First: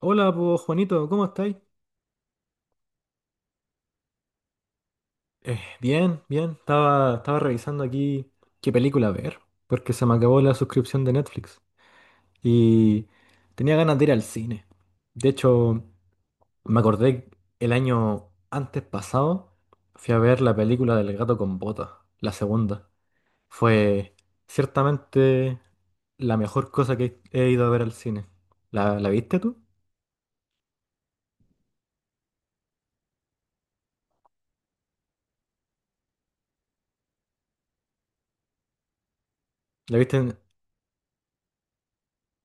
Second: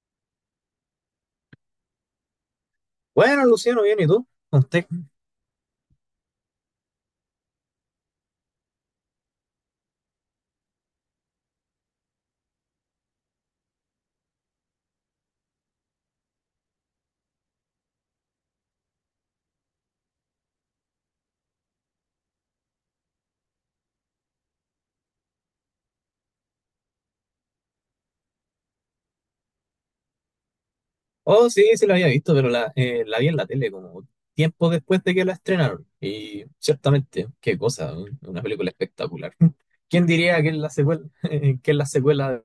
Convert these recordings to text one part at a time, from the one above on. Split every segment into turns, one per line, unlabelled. Hola, pues Juanito, ¿cómo estáis?
Bueno, Luciano, bien, ¿y tú? ¿Usted?
Bien, bien. Estaba revisando aquí qué película ver, porque se me acabó la suscripción de Netflix y tenía ganas de ir al cine. De hecho, me acordé el año antes pasado, fui a ver la película del gato con botas, la segunda. Fue ciertamente la mejor cosa que he ido a ver al cine. ¿La viste tú?
Oh, sí, sí la había visto, pero la vi en la tele como tiempo después de que la estrenaron. Y ciertamente, qué cosa, una película espectacular.
¿La
¿Quién
viste en...
diría que es la secuela, que es la secuela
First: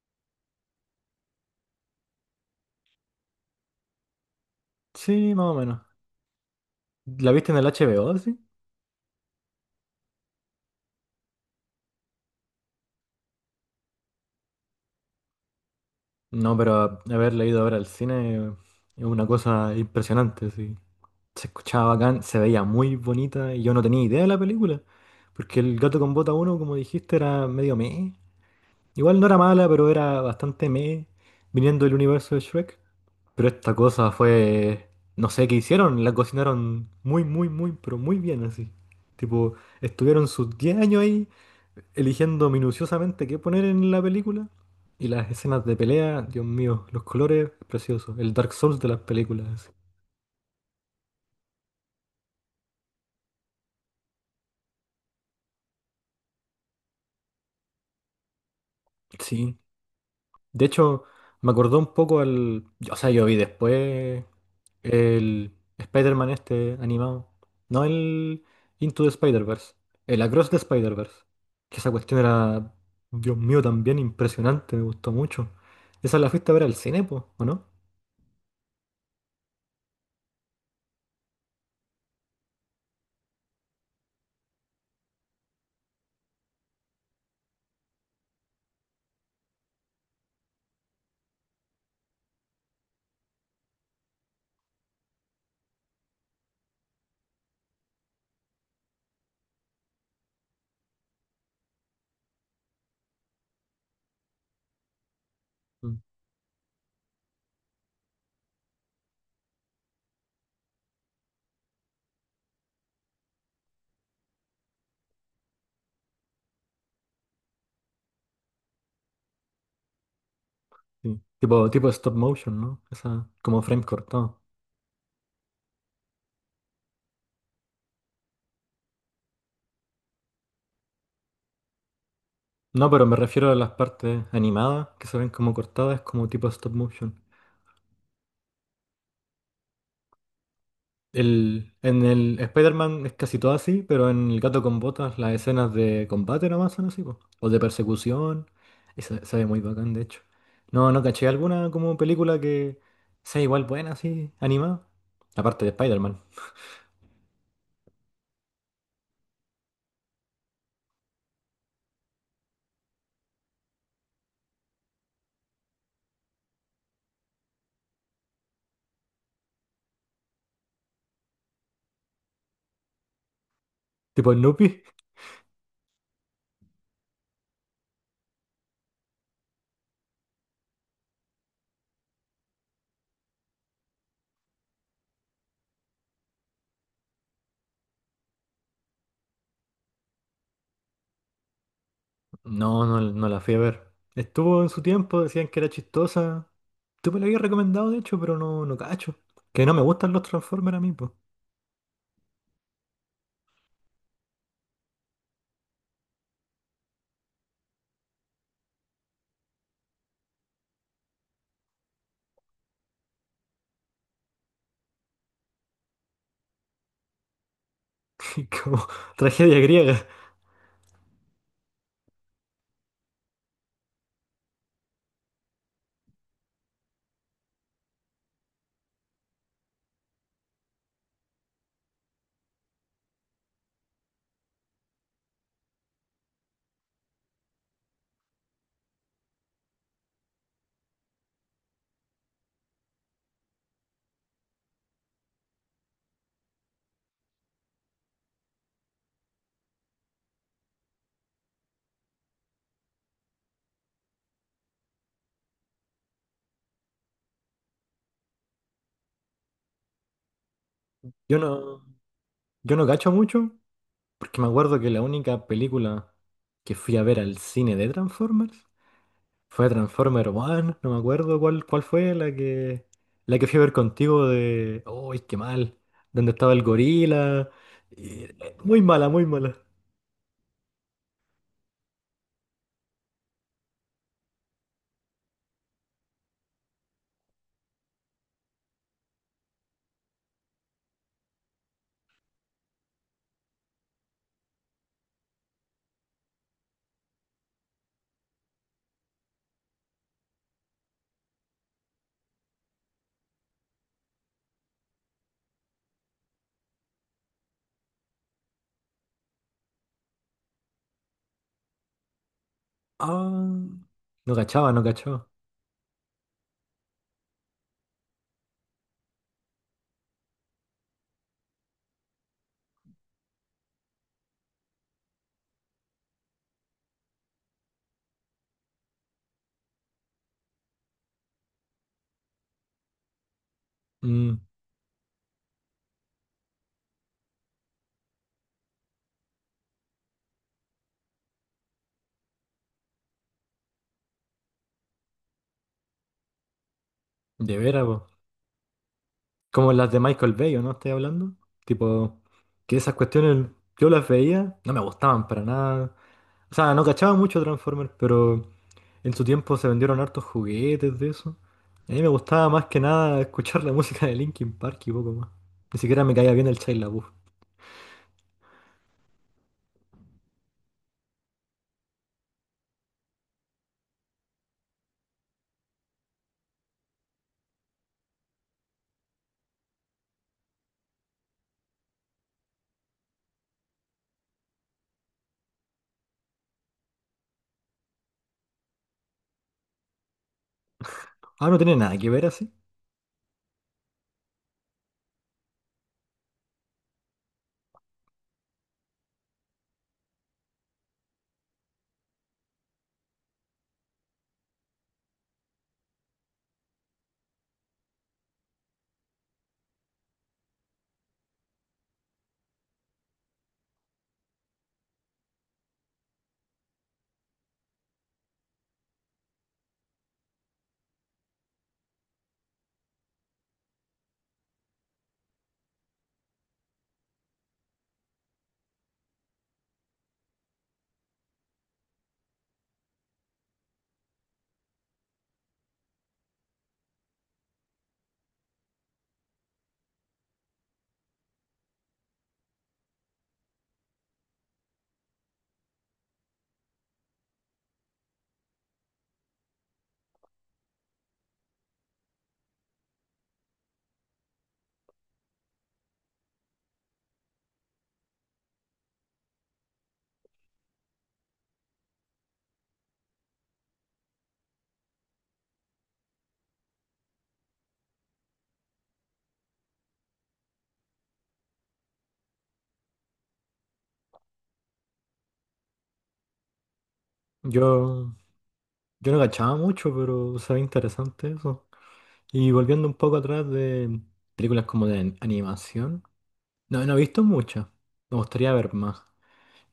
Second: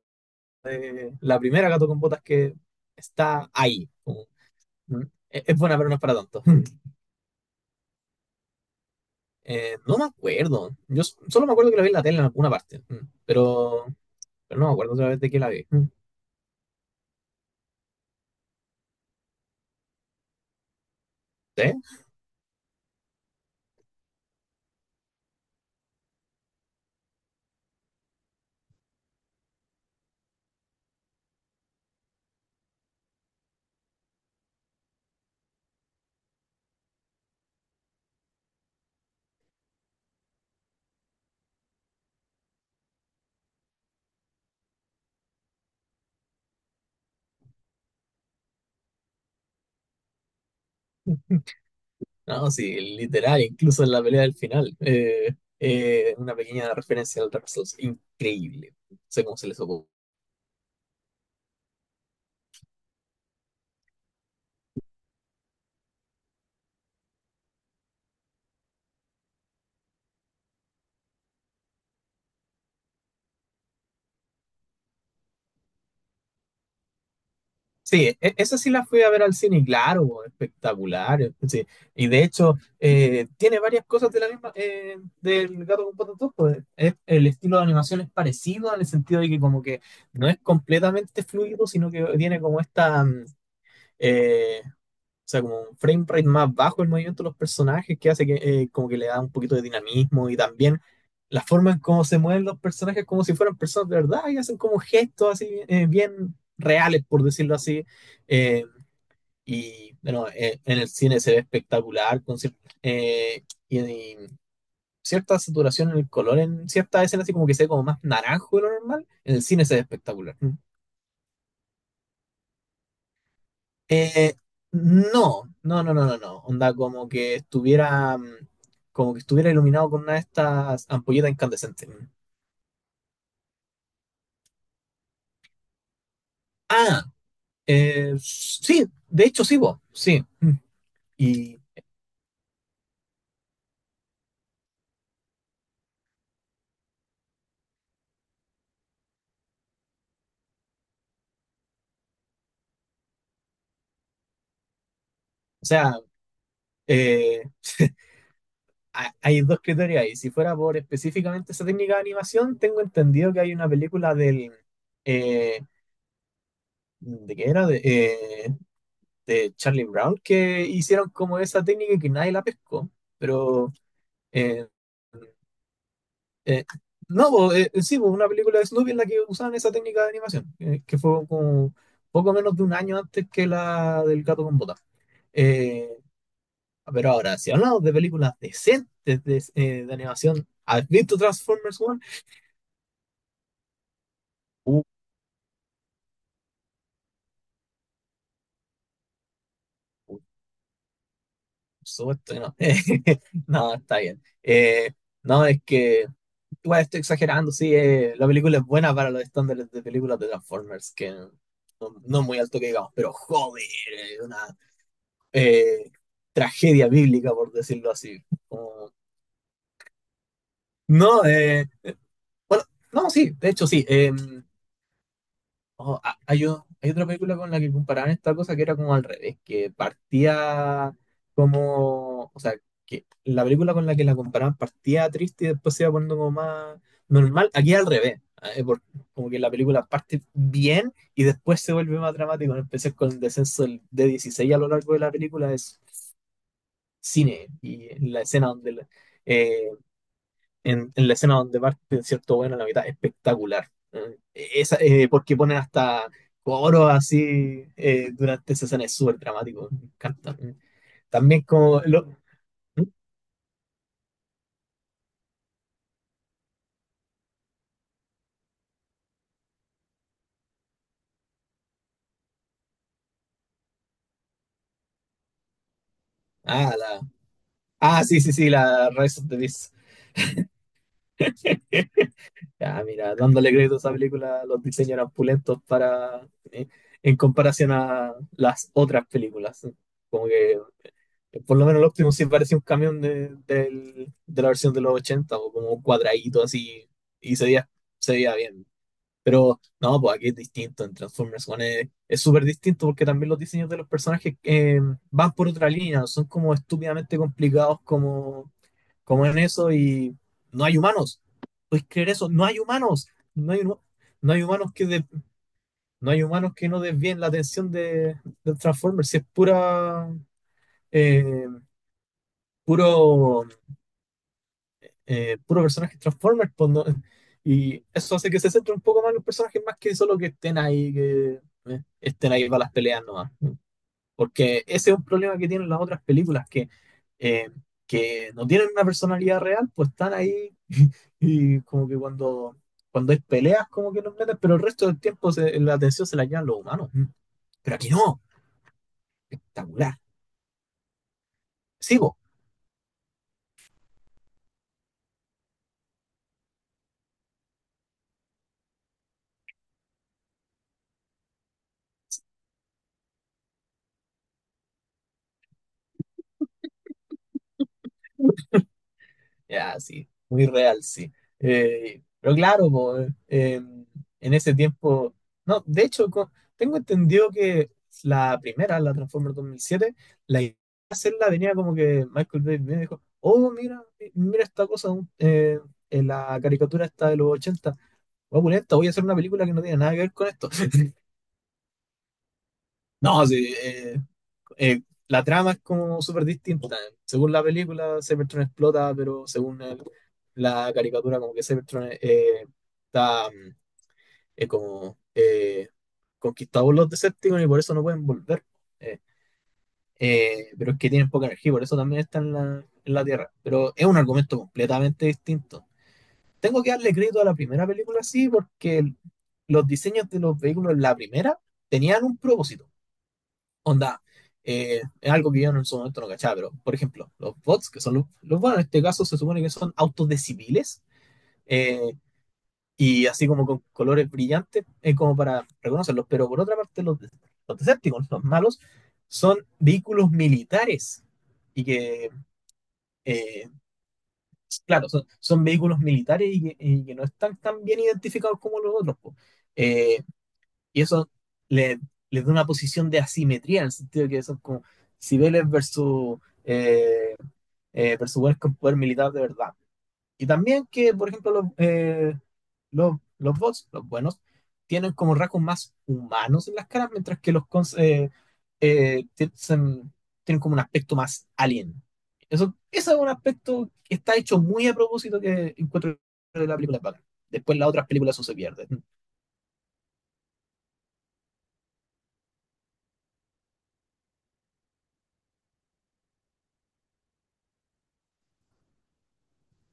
de la primera Gato con Botas que está ahí? Como, mm,
Sí,
Es
más o
es buena,
menos.
pero no es para tanto.
¿La viste en el HBO, sí?
No me acuerdo. Yo solo me acuerdo que la vi en la tele en alguna parte, pero no me acuerdo otra vez de que la vi. Mm.
No, pero haberla ido a ver al cine es una cosa impresionante, sí. Se
Sí.
escuchaba bacán, se veía muy bonita y yo no tenía idea de la película, porque El gato con bota uno, como dijiste, era medio meh. Igual no era mala, pero era bastante meh, viniendo del universo de Shrek. Pero esta cosa fue, no sé qué hicieron, la cocinaron muy, muy, muy, pero muy bien así. Tipo, estuvieron sus 10 años ahí eligiendo minuciosamente qué poner en la película. Y las escenas de pelea, Dios mío, los colores, preciosos. El Dark Souls de las películas.
No, sí, literal, incluso en la pelea del final. Una pequeña referencia al Dark Souls, increíble. No sé cómo se
Sí.
les ocurrió.
De hecho, me acordó un poco al... O sea, yo vi después el Spider-Man este animado. No el Into the Spider-Verse. El Across the Spider-Verse. Que esa cuestión era, Dios mío, también impresionante. Me gustó mucho. Esa la fuiste a ver al cine, po, ¿o no?
Sí, esa sí la fui a ver al cine, y claro, espectacular. Sí. Y de hecho, tiene varias cosas de la misma, del Gato con Botas 2, pues, el estilo de animación es parecido en el sentido de que como que no es completamente fluido, sino que tiene como esta, eh, O sea, como un frame rate más bajo el movimiento de los personajes que hace que como que le da un poquito de dinamismo y también la forma en cómo se mueven los personajes como si fueran personas de verdad y hacen como gestos así bien reales, por decirlo así. Eh, y bueno, en el cine se ve espectacular con eh, y, y cierta saturación en el color en ciertas escenas, así como que se ve como más naranjo de lo normal. En el cine se ve espectacular.
Sí. Tipo, tipo stop motion, ¿no? Esa, como frame
Eh,
cortado.
no, no, no, no, no, no. Onda como que estuviera, como que estuviera iluminado con una de estas ampolletas incandescentes.
No, pero me refiero a las partes animadas que se ven como cortadas, como tipo stop
Ah,
motion.
sí, de hecho sí, vos, sí. Mm. Y,
El, en el Spider-Man es casi todo así, pero en El Gato con Botas las escenas de combate nomás son así, po. O de persecución. Y se ve muy bacán, de hecho. No, no caché alguna como película que sea igual buena, así, animada. Aparte
o
de
sea,
Spider-Man.
eh, hay dos criterios ahí. Si fuera por específicamente esa técnica de animación, tengo entendido que hay una película del, eh, ¿de qué era? De Charlie Brown que hicieron como esa técnica y que nadie la pescó, pero...
Tipo
eh,
Snoopy.
Eh, no, bo, sí, bo, una película de Snoopy en la que usaban esa técnica de animación, que fue como poco menos de un año antes que la del gato con botas. Eh, pero ahora, si hablamos de películas decentes de, de animación, ¿has visto Transformers 1?
No, no la fui a ver. Estuvo en su
Uh,
tiempo, decían que era chistosa. Tú me lo habías recomendado, de hecho, pero no, no cacho. Que no me gustan
por
los Transformers a mí, pues.
supuesto que no. No, está bien. No, es que igual estoy exagerando, sí, la película es buena para los estándares de películas de Transformers, que no, no es muy alto que digamos, pero joder, es una eh, tragedia bíblica, por decirlo así.
Como tragedia griega.
No, bueno, no, sí, de hecho sí. Oh, hay otra película con la que comparaban esta cosa que era como al revés, que partía como, o sea, que la película con la que la comparaban partía triste y después se iba poniendo como más normal. Aquí al revés, eh, por- como que la película parte bien y después se vuelve más dramático. Empecé con el descenso de 16 a lo largo de la película, es cine y en la escena donde eh, en la escena donde parte cierto bueno a la mitad espectacular. Esa, porque ponen hasta coros así durante esa escena es súper dramático, me encanta
Yo
también como
no,
lo-
yo
¿Mm?
no cacho mucho, porque me acuerdo que la única película que fui a ver al cine de Transformers fue Transformer One, no me acuerdo cuál, cuál fue la que fui a ver contigo de... ¡Uy, qué mal! ¿Donde estaba el
Ah la
gorila?
ah sí,
Y-
sí, sí,
Muy
la
mala,
Rise
muy
of the
mala.
Beast. Ah, mira, dándole crédito a esa película, los diseños eran pulentos para en comparación a las otras películas, como que por lo menos el Optimus sí parecía un camión de la versión de los 80 o como un cuadradito así y se veía bien. Pero no, pues aquí es distinto. En Transformers One es súper distinto porque también los diseños de los personajes van por otra línea, no son como estúpidamente complicados como en eso y no hay humanos. ¿Puedes creer eso? No hay humanos.
Ah,
No hay, no
no
hay
cachaba,
humanos
no cachaba.
no hay humanos que no desvíen la atención de Transformers. Si es pura eh, puro puro personajes Transformers, pues, ¿no? Y eso hace que se centre un poco más en los personajes, más que solo que estén ahí para las peleas nomás.
Mm,
Porque ese es un problema que tienen las otras películas, eh, que no tienen una personalidad real, pues están ahí y como que cuando hay peleas, como que los meten, pero el resto del tiempo la atención se la llevan los humanos. Mm.
de
Pero
veras,
aquí
po.
no,
Como las de
espectacular.
Michael Bay, ¿o no estoy hablando?
Sí, po.
Tipo, que esas cuestiones yo las veía, no me gustaban para nada. O sea, no cachaba mucho Transformers, pero en su tiempo se vendieron hartos juguetes de eso. A mí me gustaba más que nada escuchar la música de Linkin Park y poco más. Ni siquiera me caía bien el Shia LaBeouf.
Ya, sí, muy real, sí. Pero claro, po, en ese tiempo, no, de hecho, tengo entendido que la primera, la Transformers 2007, la idea de hacerla venía como que Michael Bay me dijo, oh, mira, mira esta cosa, en la caricatura esta de los 80 voy a voy a hacer una película que no tiene nada que ver con esto.
Ah, no tiene nada que ver así.
No, sí, eh, la trama es como súper distinta. Según la película, Cybertron explota, pero según la caricatura, como que Cybertron está como conquistado por los Decepticons y por eso no pueden volver. Eh, pero es que tienen poca energía, por eso también están en la Tierra. Pero es un argumento completamente distinto. Tengo que darle crédito a la primera película, sí, porque los diseños de los vehículos en la primera tenían un propósito. Onda, es algo que yo en su momento no cachaba, pero por ejemplo, los bots, que son los bots en este caso se supone que son autos de civiles eh, y así como con colores brillantes, como para reconocerlos, pero por otra parte, los Decepticons, los malos, son vehículos militares y que, eh, claro, son vehículos militares y que no están tan bien identificados como los otros, po. Eh, y eso le, le da una posición de asimetría, en el sentido de que son como civiles eh, versus buenos con poder militar de verdad. Y también que, por ejemplo, los bots, los buenos, tienen como rasgos más humanos en las caras, mientras que los cons eh, tienen, tienen como un aspecto más alien. Eso, ese es un aspecto que está hecho muy a propósito que encuentro de la película es bacán. Después las otras
Yo,
películas eso se pierde.
yo no cachaba mucho, pero se ve interesante eso. Y volviendo un poco atrás de películas como de animación, no, no he visto muchas. Me gustaría ver más.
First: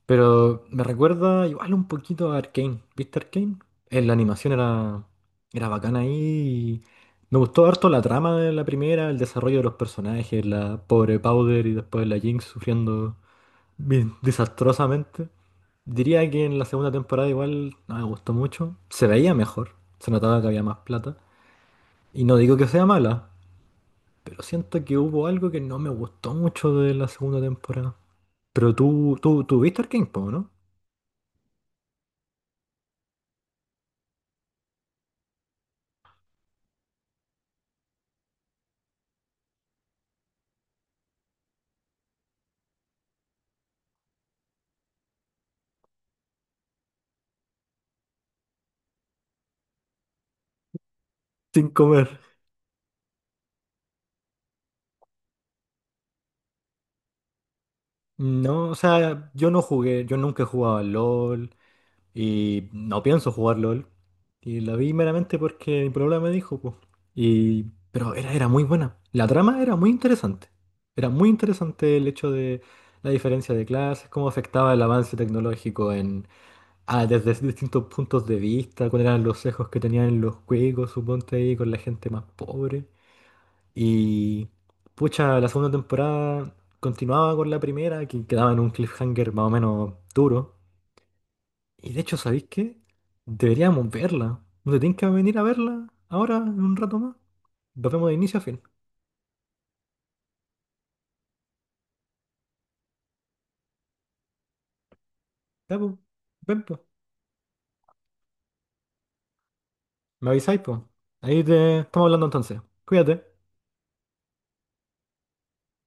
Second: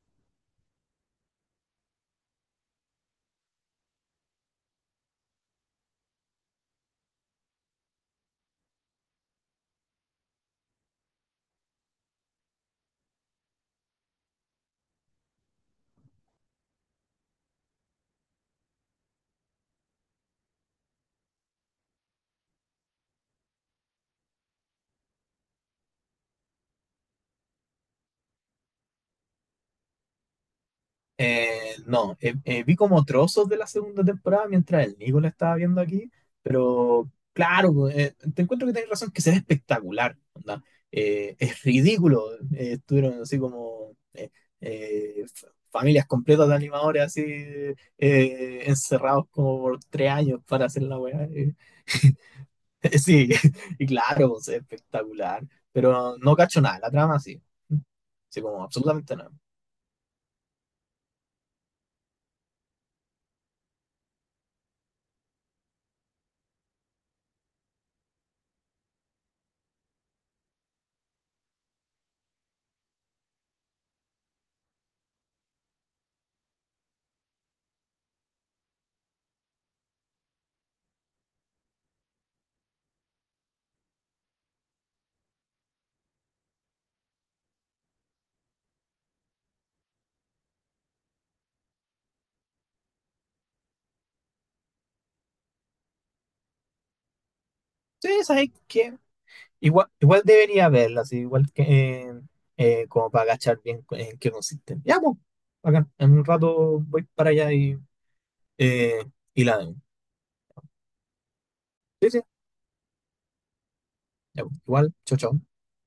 Pero me recuerda igual un poquito a Arcane. ¿Viste Arcane? La animación era, era bacana ahí. Y me gustó harto la trama de la primera, el desarrollo de los personajes, la pobre Powder y después la Jinx sufriendo bien desastrosamente. Diría que en la segunda temporada igual no me gustó mucho. Se veía mejor, se notaba que había más plata. Y no digo que sea mala, pero siento que hubo algo que no me gustó mucho de la segunda temporada. Pero tú viste Arcane, po, ¿no?
No, vi como trozos de la segunda temporada mientras el Nico la estaba viendo aquí, pero claro, te encuentro que tenés razón que se ve espectacular, onda. Es ridículo, estuvieron así como familias completas de animadores así encerrados como por 3 años para hacer la weá.
Sin comer.
Sí, y claro, pues, es espectacular, pero no cacho nada, la trama sí, sí como
No, o
absolutamente
sea,
nada.
yo no jugué, yo nunca he jugado al LOL y no pienso jugar LOL. Y la vi meramente porque mi problema me dijo, pues. Y, pero era, era muy buena. La trama era muy interesante. Era muy interesante el hecho de la diferencia de clases, cómo afectaba el avance tecnológico en, ah, desde distintos puntos de vista, cuáles eran los sesgos que tenían los juegos, suponte ahí, con la gente más pobre. Y pucha, la segunda temporada continuaba con la primera, que quedaba en un cliffhanger más o menos duro. Y de hecho, ¿sabéis qué? Deberíamos verla. ¿No te tienen que venir a verla ahora en un rato más? Nos vemos
Sí,
de inicio a
¿sabes
fin.
qué? Igual debería verla, así, igual que eh, como para agachar bien en qué consiste. Ya, pues,
Ya,
bacán.
po.
En un
Ven,
rato
po.
voy para allá eh, y la veo.
Me avisáis, po. Ahí te estamos
Sí, sí,
hablando entonces. Cuídate.
ya, pues, igual, chao, chao.